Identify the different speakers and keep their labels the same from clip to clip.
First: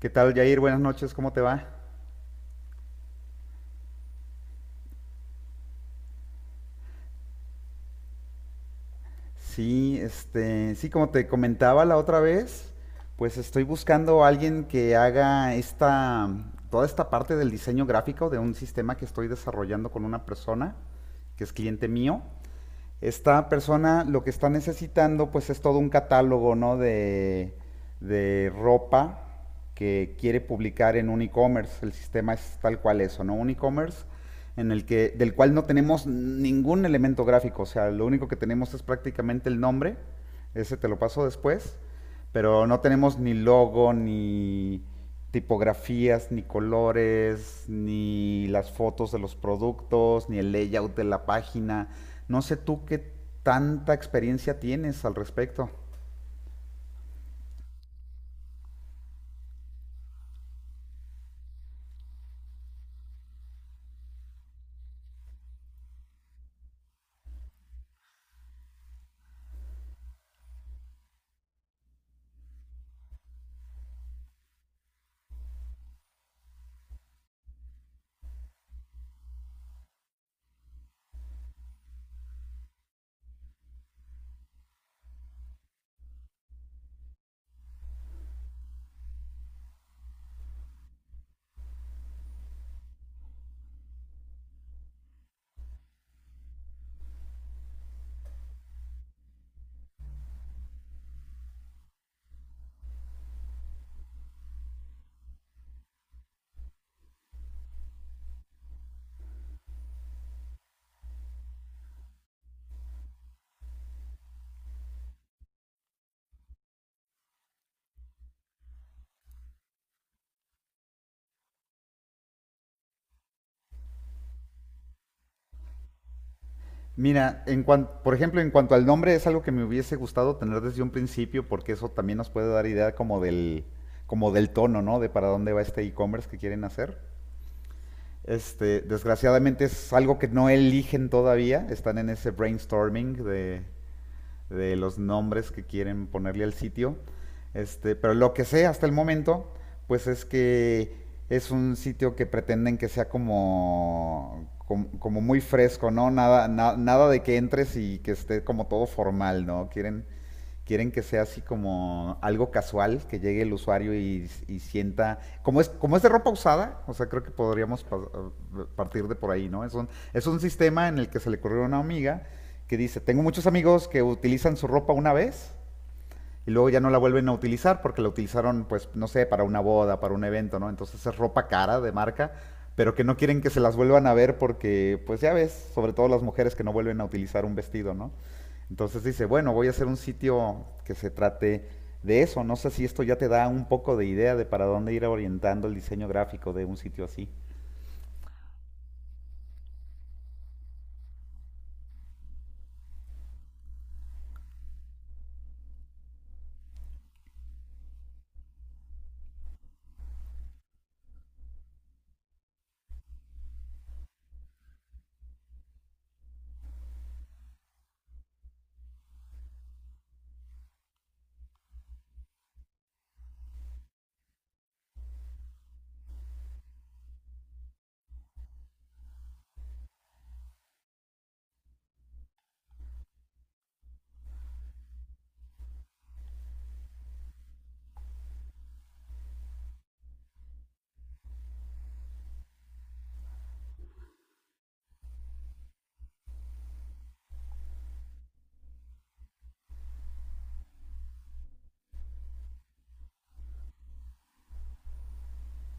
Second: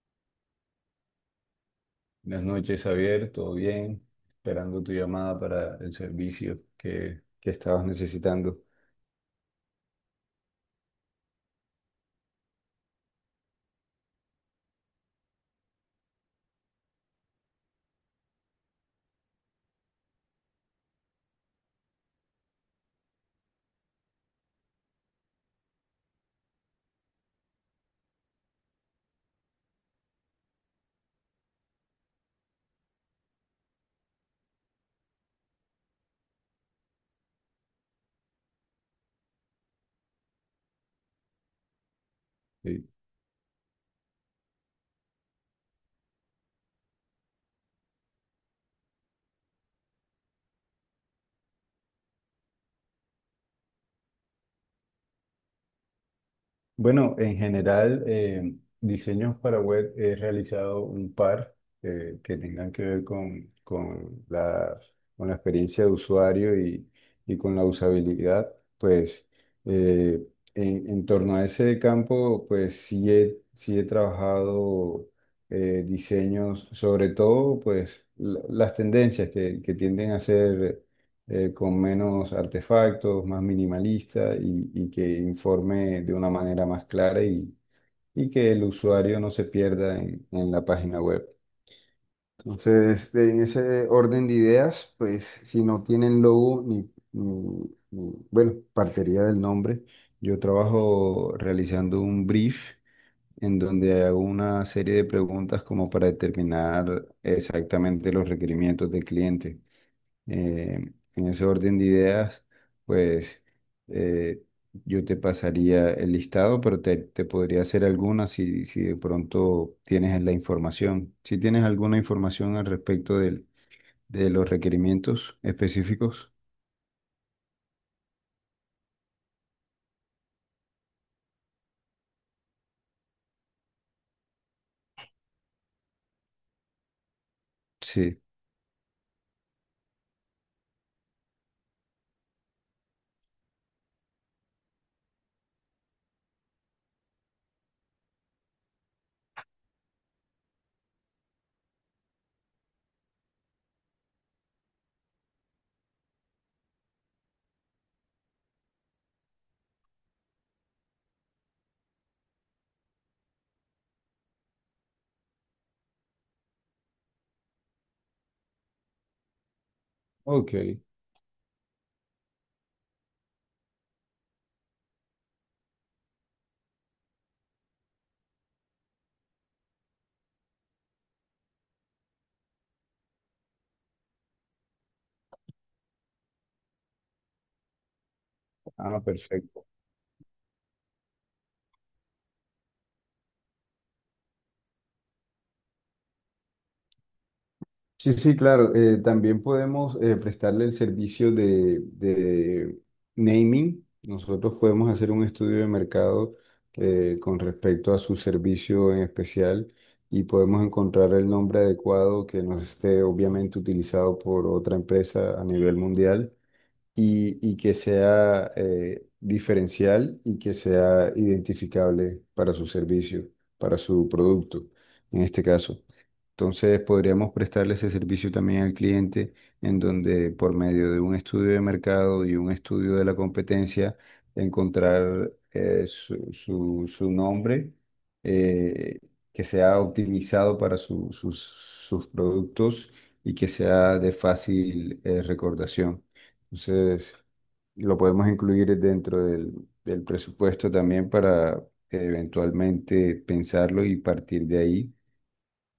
Speaker 1: ¿Qué tal, Jair? Buenas noches, ¿cómo te va?
Speaker 2: Buenas noches, Javier, ¿todo bien? Esperando tu llamada para el servicio que estabas necesitando.
Speaker 1: Sí, sí, como te comentaba la otra vez, pues estoy buscando a alguien que haga toda esta parte del diseño gráfico de un sistema que estoy desarrollando con una persona que es cliente mío. Esta persona lo que está necesitando pues es todo un catálogo, ¿no? De ropa que quiere publicar en un e-commerce. El sistema es tal cual eso, ¿no? Un e-commerce en el que, del cual no tenemos ningún elemento gráfico. O sea, lo único que tenemos es prácticamente el nombre. Ese te lo paso después. Pero no
Speaker 2: Sí.
Speaker 1: tenemos ni logo, ni tipografías, ni colores, ni las fotos de los productos, ni el layout de la página. No sé tú qué tanta experiencia tienes al respecto.
Speaker 2: Bueno, en general, diseños para web he realizado un par que tengan que ver con la experiencia de usuario y con la usabilidad. Pues eh, en torno a ese campo, pues sí he trabajado diseños, sobre todo pues las tendencias que tienden a ser con menos artefactos, más minimalista y que informe de una manera más clara y que el usuario no se pierda en la página web. Entonces, en ese orden de ideas, pues si no tienen logo bueno, partiría del nombre. Yo trabajo realizando un brief en donde hago una serie de preguntas como para determinar exactamente los requerimientos del cliente. Eh, en ese orden de ideas, pues eh, yo te pasaría el listado, pero te podría hacer alguna si de pronto tienes la información. Si tienes alguna información al respecto de los requerimientos específicos,
Speaker 1: Mira, por ejemplo, en cuanto al nombre, es algo que me hubiese gustado tener desde un principio, porque eso también nos puede dar idea como del tono, ¿no? De para dónde va este e-commerce que quieren hacer.
Speaker 2: sí.
Speaker 1: Desgraciadamente es algo que no eligen todavía, están en ese brainstorming de los nombres que quieren ponerle al sitio. Pero lo que sé hasta el momento, pues es que es un sitio que pretenden que sea como muy fresco, ¿no? Nada de que entres y que esté como todo formal, ¿no? Quieren, quieren que sea así como algo casual, que llegue el usuario y sienta, como es de ropa usada, o sea, creo que podríamos partir de por ahí, ¿no? Es un
Speaker 2: Ok.
Speaker 1: sistema en el que se le ocurrió a una amiga que dice, tengo muchos amigos que utilizan su ropa una vez y luego ya no la vuelven a utilizar porque la utilizaron, pues, no sé, para una boda, para un evento, ¿no? Entonces es ropa cara de marca, pero que no quieren que se las vuelvan a ver porque, pues ya ves, sobre todo las mujeres que no vuelven a utilizar un vestido, ¿no?
Speaker 2: Ah,
Speaker 1: Entonces dice, bueno,
Speaker 2: perfecto.
Speaker 1: voy a hacer un sitio que se trate de eso. No sé si esto ya te da un poco de idea de para dónde ir orientando el diseño gráfico de un sitio así.
Speaker 2: Sí, sí, claro. También podemos prestarle el servicio de naming. Nosotros podemos hacer un estudio de mercado con respecto a su servicio en especial y podemos encontrar el nombre adecuado que no esté obviamente utilizado por otra empresa a nivel mundial y que sea diferencial y que sea identificable para su servicio, para su producto, en este caso. Entonces podríamos prestarle ese servicio también al cliente en donde por medio de un estudio de mercado y un estudio de la competencia encontrar su nombre eh, que sea optimizado para sus productos y que sea de fácil recordación. Entonces, lo podemos incluir dentro del presupuesto también para eventualmente pensarlo y partir de ahí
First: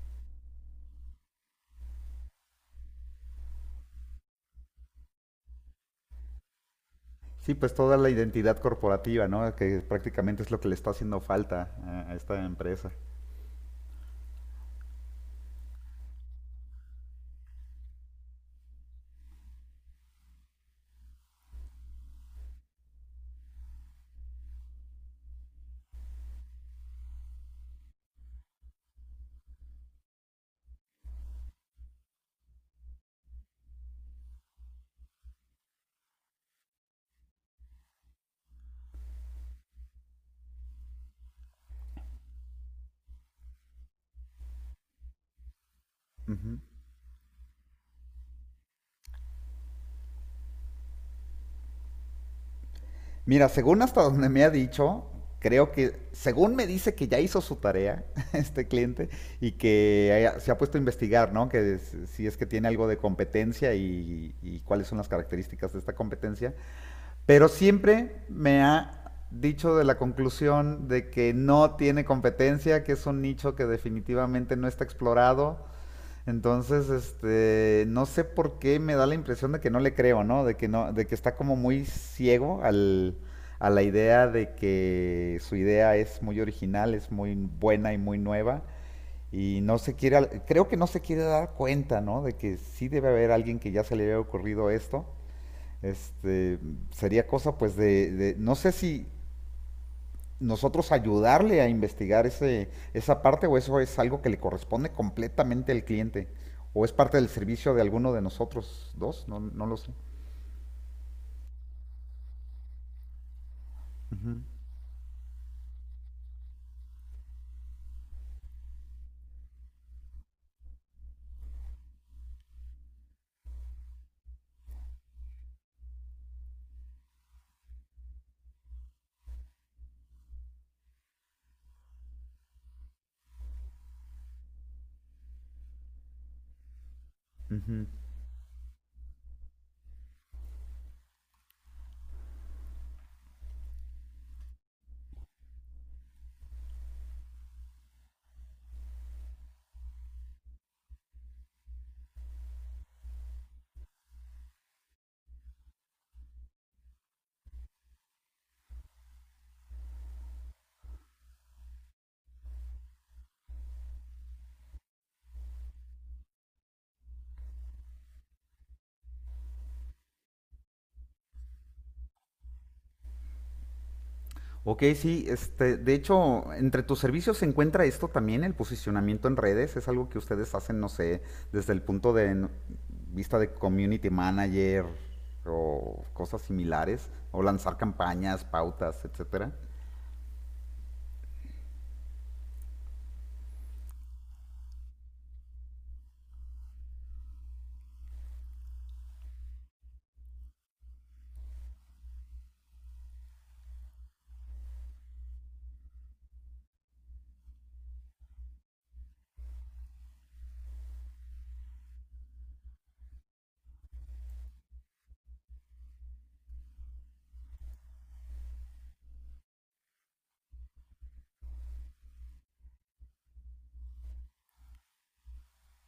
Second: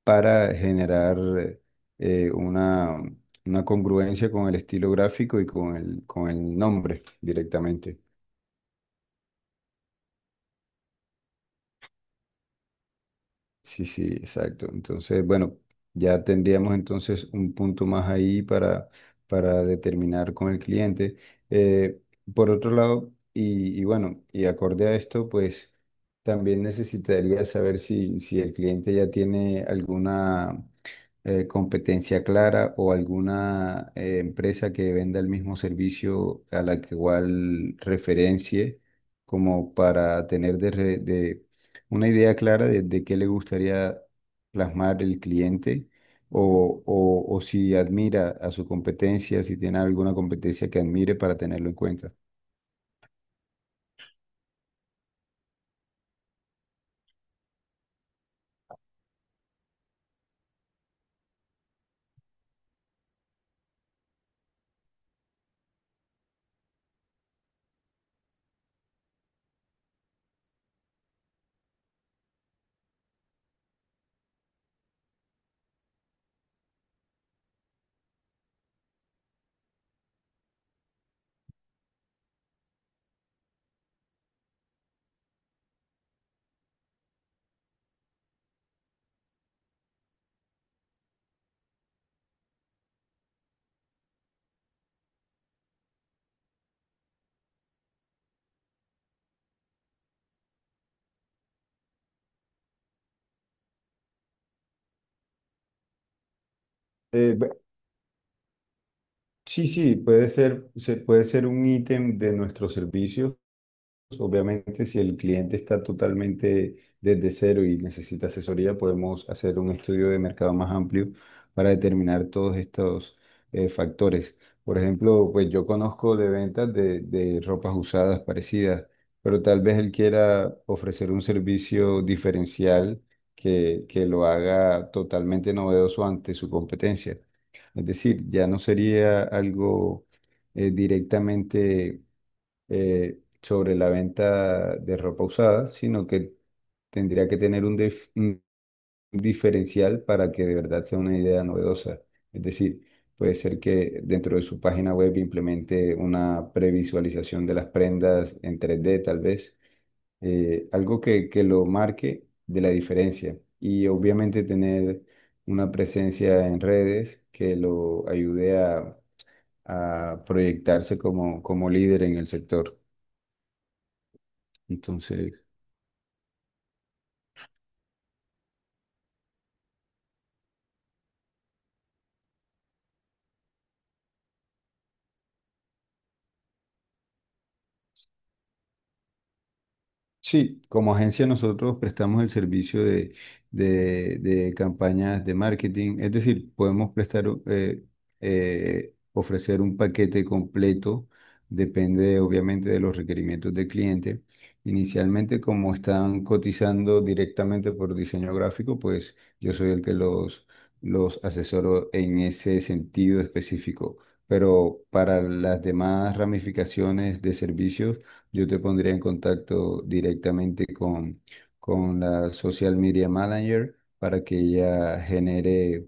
Speaker 2: para generar eh, una, una congruencia con el estilo gráfico y con con el nombre
Speaker 1: Sí, pues toda
Speaker 2: directamente.
Speaker 1: la identidad corporativa, ¿no? Que prácticamente es lo que le está haciendo falta a esta empresa.
Speaker 2: Sí, sí, exacto. Entonces, bueno, ya tendríamos entonces un punto más ahí para determinar con el cliente. Eh, por otro lado, y bueno, y acorde a esto, pues también necesitaría saber si el cliente ya tiene alguna competencia clara o alguna empresa que venda el mismo servicio a la que igual referencie, como para tener de una idea clara de qué le gustaría plasmar el cliente
Speaker 1: Ujú.
Speaker 2: o si admira a su competencia, si tiene alguna competencia que admire para tenerlo en cuenta.
Speaker 1: Mira, según hasta donde me ha dicho, creo que, según me dice que ya hizo su tarea este cliente y se ha puesto a investigar, ¿no? Que si es que tiene algo de competencia y cuáles son las características de esta competencia, pero siempre me ha dicho de la conclusión de que no tiene competencia, que es un nicho que definitivamente no está explorado. Entonces, no sé por qué me da la impresión de que no le creo, ¿no? De que no, de que está como muy ciego al, a la idea de que su idea es muy original, es muy buena y muy nueva. Y no se quiere, creo que no se quiere dar cuenta, ¿no? De que sí debe haber alguien que ya se le haya ocurrido esto. Este, sería cosa pues de, no sé si nosotros ayudarle a investigar ese, esa parte o eso es algo que le corresponde completamente al cliente o es parte del
Speaker 2: Eh, bu-
Speaker 1: servicio de alguno de nosotros dos, no, no
Speaker 2: sí,
Speaker 1: lo sé.
Speaker 2: sí, puede ser, puede ser un ítem de nuestro servicio.
Speaker 1: Ujú,
Speaker 2: Obviamente, si el cliente está totalmente desde cero y necesita asesoría, podemos hacer un estudio de mercado más amplio para determinar todos estos factores. Por ejemplo, pues yo conozco de ventas de ropas usadas parecidas, pero tal vez él quiera ofrecer un servicio diferencial que lo haga totalmente novedoso ante su competencia.
Speaker 1: ujú.
Speaker 2: Es decir, ya no sería algo directamente sobre la venta de ropa usada, sino que tendría que tener un diferencial para que de verdad sea una idea novedosa. Es decir, puede ser que dentro de su página web implemente una previsualización de las prendas en 3D, tal vez algo que lo marque de la diferencia y obviamente tener una presencia en redes que lo ayude a proyectarse como líder en el sector.
Speaker 1: Ok, sí,
Speaker 2: Entonces,
Speaker 1: de hecho, entre tus servicios se encuentra esto también, el posicionamiento en redes, es algo que ustedes hacen, no sé, desde el punto de vista de community manager o cosas similares, o lanzar campañas, pautas, etcétera.
Speaker 2: sí, como agencia nosotros prestamos el servicio de campañas de marketing, es decir, podemos ofrecer un paquete completo, depende obviamente de los requerimientos del cliente. Inicialmente, como están cotizando directamente por diseño gráfico, pues yo soy el que los asesoro en ese sentido específico. Pero para las demás ramificaciones de servicios, yo te pondría en contacto directamente con la Social Media Manager para que ella genere,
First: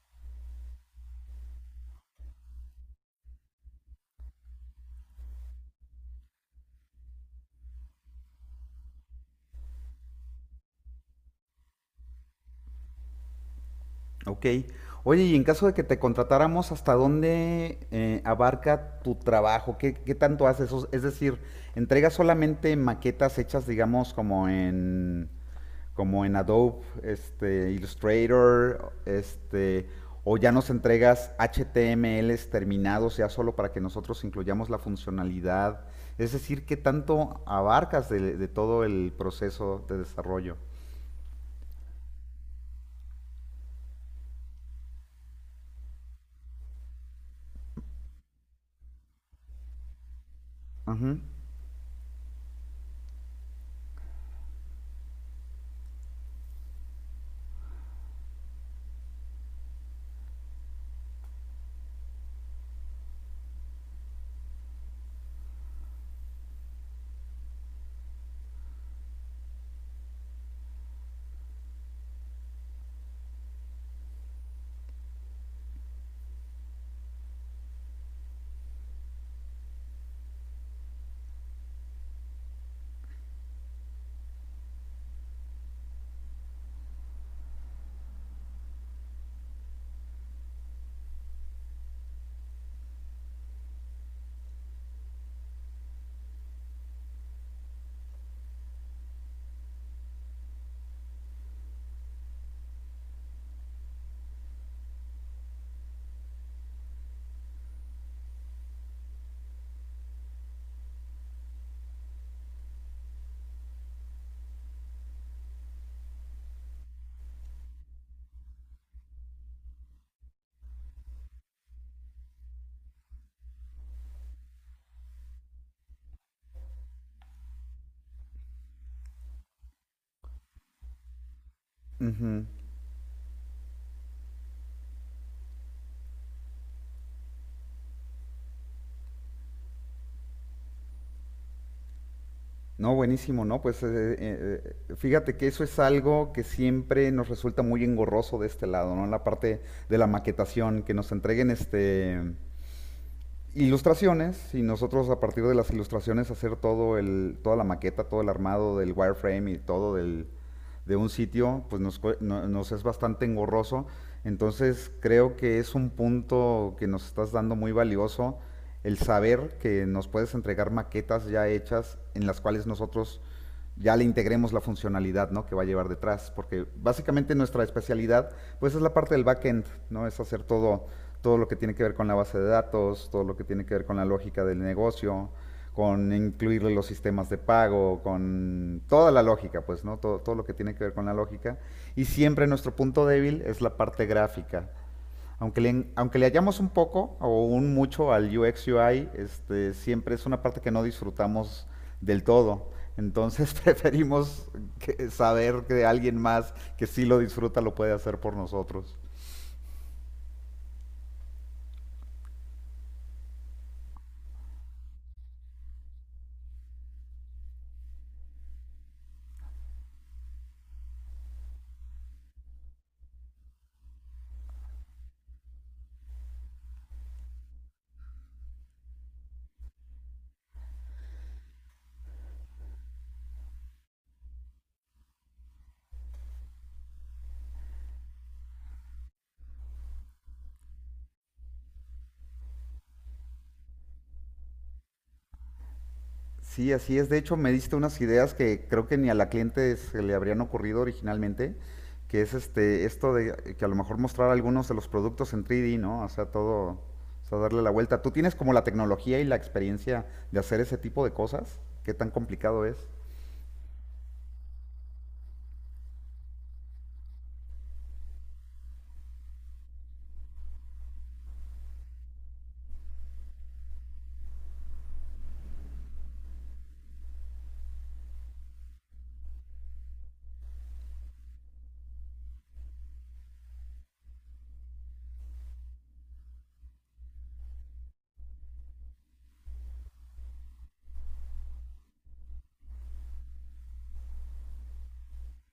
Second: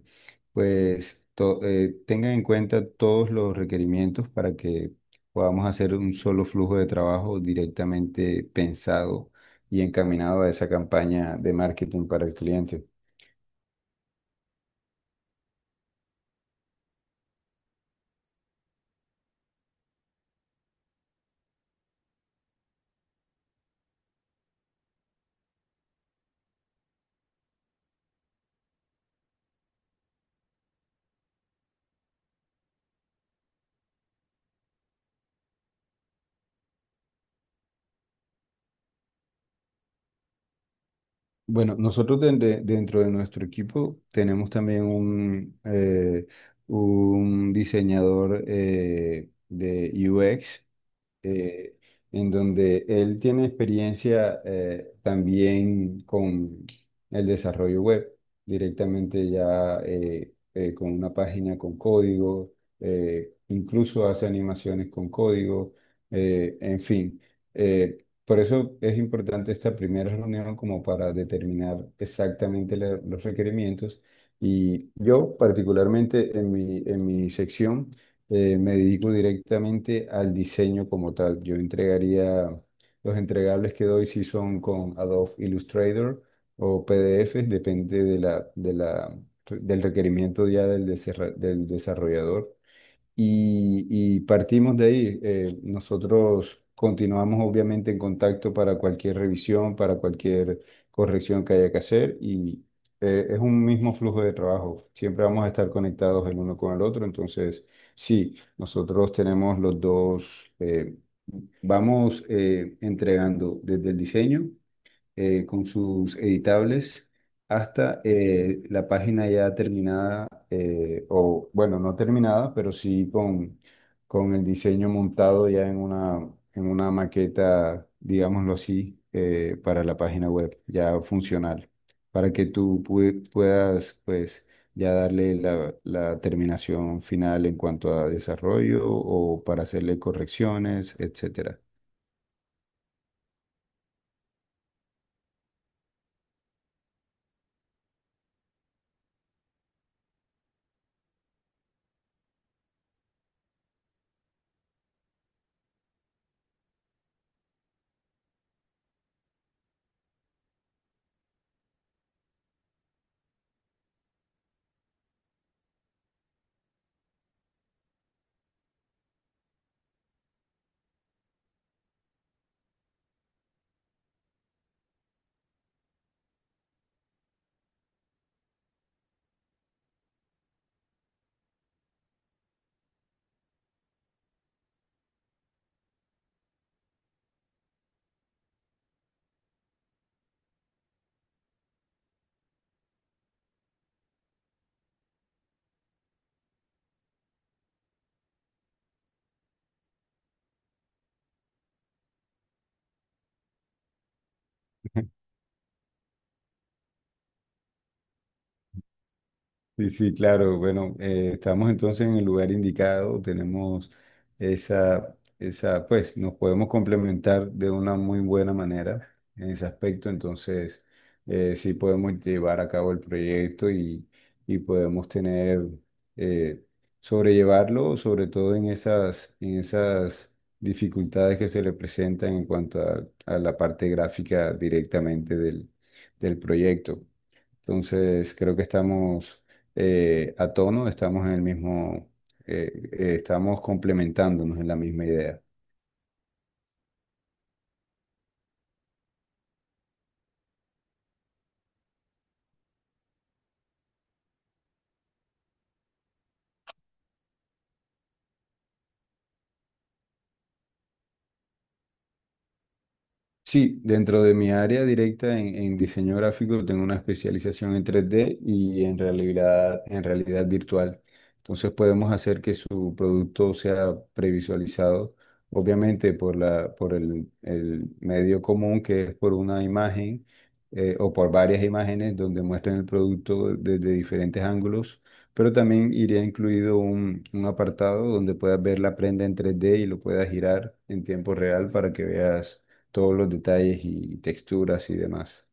Speaker 2: pues, tenga en cuenta todos los requerimientos para que podamos hacer un solo flujo de trabajo directamente pensado y encaminado a esa campaña de marketing para el cliente.
Speaker 1: Ok. Oye, y en caso de que te contratáramos, ¿hasta dónde abarca tu trabajo? ¿Qué, qué tanto haces? Es decir, ¿entregas solamente maquetas hechas, digamos, como en, como en Adobe, Illustrator, o ya nos entregas HTMLs terminados ya solo para que nosotros incluyamos la funcionalidad? Es decir, ¿qué tanto abarcas de todo el proceso de desarrollo?
Speaker 2: Bueno, nosotros dentro de nuestro equipo tenemos también un diseñador de UX
Speaker 1: Ujú,
Speaker 2: eh, en donde él tiene experiencia también con el desarrollo web, directamente ya con una página con código, incluso hace animaciones con código, en fin. Por eso es importante esta primera reunión como para determinar exactamente los requerimientos. Y yo particularmente en mi sección, me dedico directamente al diseño como tal. Yo entregaría, los entregables que doy si son con Adobe Illustrator o PDFs, depende del requerimiento ya del desarrollador. Y partimos de ahí. Nosotros continuamos obviamente en contacto para cualquier revisión, para cualquier corrección que haya que hacer y es un mismo flujo de trabajo. Siempre vamos a estar conectados el uno con el otro. Entonces, sí, nosotros tenemos los dos, vamos entregando desde el diseño con sus editables hasta la página ya terminada, o bueno, no terminada, pero con el diseño montado ya en una maqueta, digámoslo así, para la página web, ya funcional, para
Speaker 1: ujú.
Speaker 2: que puedas, pues, ya darle la terminación final en cuanto a desarrollo o para hacerle correcciones, etcétera.
Speaker 1: No, buenísimo, ¿no? Pues fíjate que eso es algo que siempre nos resulta muy engorroso de este lado, ¿no? La parte de la maquetación, que nos entreguen este ilustraciones y nosotros a partir de las ilustraciones hacer todo el, toda la maqueta, todo el armado del wireframe y todo del, de un sitio, pues nos, nos es bastante engorroso. Entonces creo que es un punto que nos estás dando muy valioso, el saber que nos puedes entregar maquetas ya hechas en las cuales nosotros ya le integremos la funcionalidad, ¿no?, que va a llevar detrás, porque básicamente nuestra especialidad pues es la parte del backend, ¿no? Es hacer todo, todo lo que tiene que ver con la base de datos, todo lo que tiene que ver con la lógica del negocio, con incluirle los sistemas de pago, con toda la lógica, pues, ¿no? Todo, todo lo que tiene que ver con la lógica. Y siempre nuestro punto débil es la parte gráfica. Aunque le hallamos un poco o un mucho al UX UI, siempre es una parte que no disfrutamos del todo. Entonces preferimos saber que alguien más que sí lo disfruta lo puede hacer por nosotros.
Speaker 2: Sí, sí, claro. Bueno, estamos entonces en el lugar indicado, tenemos pues nos podemos complementar de una muy buena manera en ese aspecto, entonces sí podemos llevar a cabo el proyecto y podemos eh, sobrellevarlo, sobre todo en esas dificultades que se le presentan en cuanto a la parte gráfica directamente del proyecto. Entonces, creo que estamos a tono, estamos en el mismo, estamos complementándonos en la misma idea.
Speaker 1: Sí, así es. De hecho, me diste unas ideas que creo que ni a la cliente se le habrían ocurrido originalmente, que es esto de que a lo mejor mostrar algunos de los productos en 3D, ¿no? O sea, todo, o sea, darle la vuelta. ¿Tú tienes como la tecnología y la experiencia de hacer ese tipo de cosas? ¿Qué tan complicado es?
Speaker 2: Sí, dentro de mi área directa en diseño gráfico tengo una especialización en 3D y en realidad virtual. Entonces podemos hacer que su producto sea previsualizado, obviamente por la, por el medio común que es por una imagen o por varias imágenes donde muestren el producto desde diferentes ángulos, pero también iría incluido un apartado donde puedas ver la prenda en 3D y lo puedas girar en tiempo real para que veas todos los detalles y texturas y demás.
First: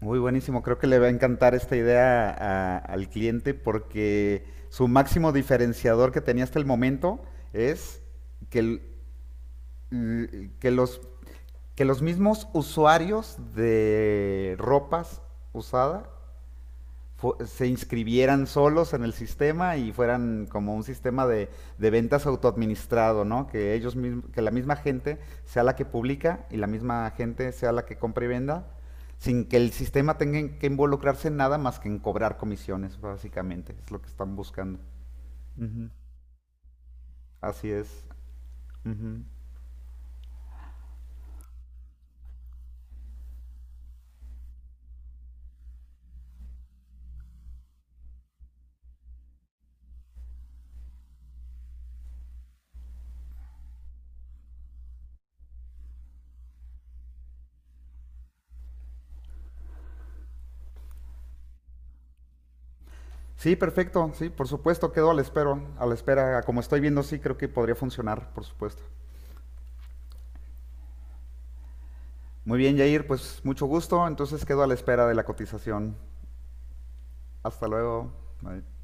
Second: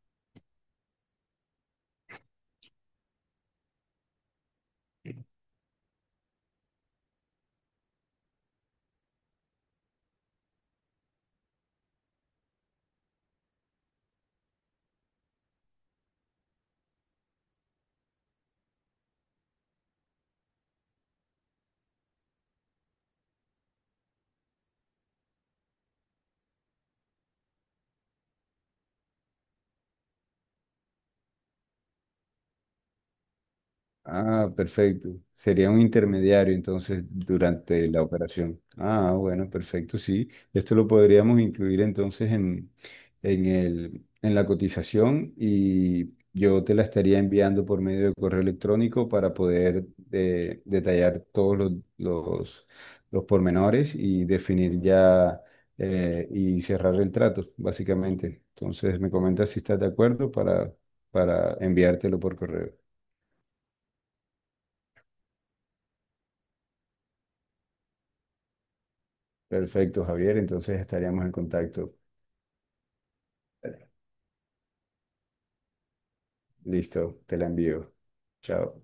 Speaker 1: Muy buenísimo, creo que le va a encantar esta idea al cliente porque su máximo diferenciador que tenía hasta el momento es que, l- que los que los mismos usuarios de ropas usada se inscribieran solos en el sistema y fueran como un sistema de ventas autoadministrado, ¿no? Que ellos mismos, que la misma gente sea la que publica y la misma gente sea la que compra y venda, sin que el sistema tenga que involucrarse en nada más que en cobrar comisiones, básicamente, es lo que están
Speaker 2: Ah,
Speaker 1: buscando.
Speaker 2: perfecto. Sería un
Speaker 1: Ujú.
Speaker 2: intermediario entonces
Speaker 1: Así
Speaker 2: durante la
Speaker 1: es.
Speaker 2: operación. Ah,
Speaker 1: Ujú.
Speaker 2: bueno, perfecto, sí. Esto lo podríamos incluir entonces en la cotización y yo te la estaría enviando por medio de correo electrónico para poder detallar todos los, los pormenores y definir ya y cerrar el trato, básicamente. Entonces me comentas si estás de acuerdo para enviártelo por correo.
Speaker 1: Sí, perfecto, sí, por supuesto, quedo a la espera, como estoy viendo, sí, creo que podría funcionar, por supuesto.
Speaker 2: Perfecto, Javier. Entonces estaríamos en contacto.
Speaker 1: Muy bien, Jair, pues mucho gusto, entonces quedo a la espera de la cotización.
Speaker 2: Listo, te la
Speaker 1: Hasta
Speaker 2: envío.
Speaker 1: luego. Bye.
Speaker 2: Chao.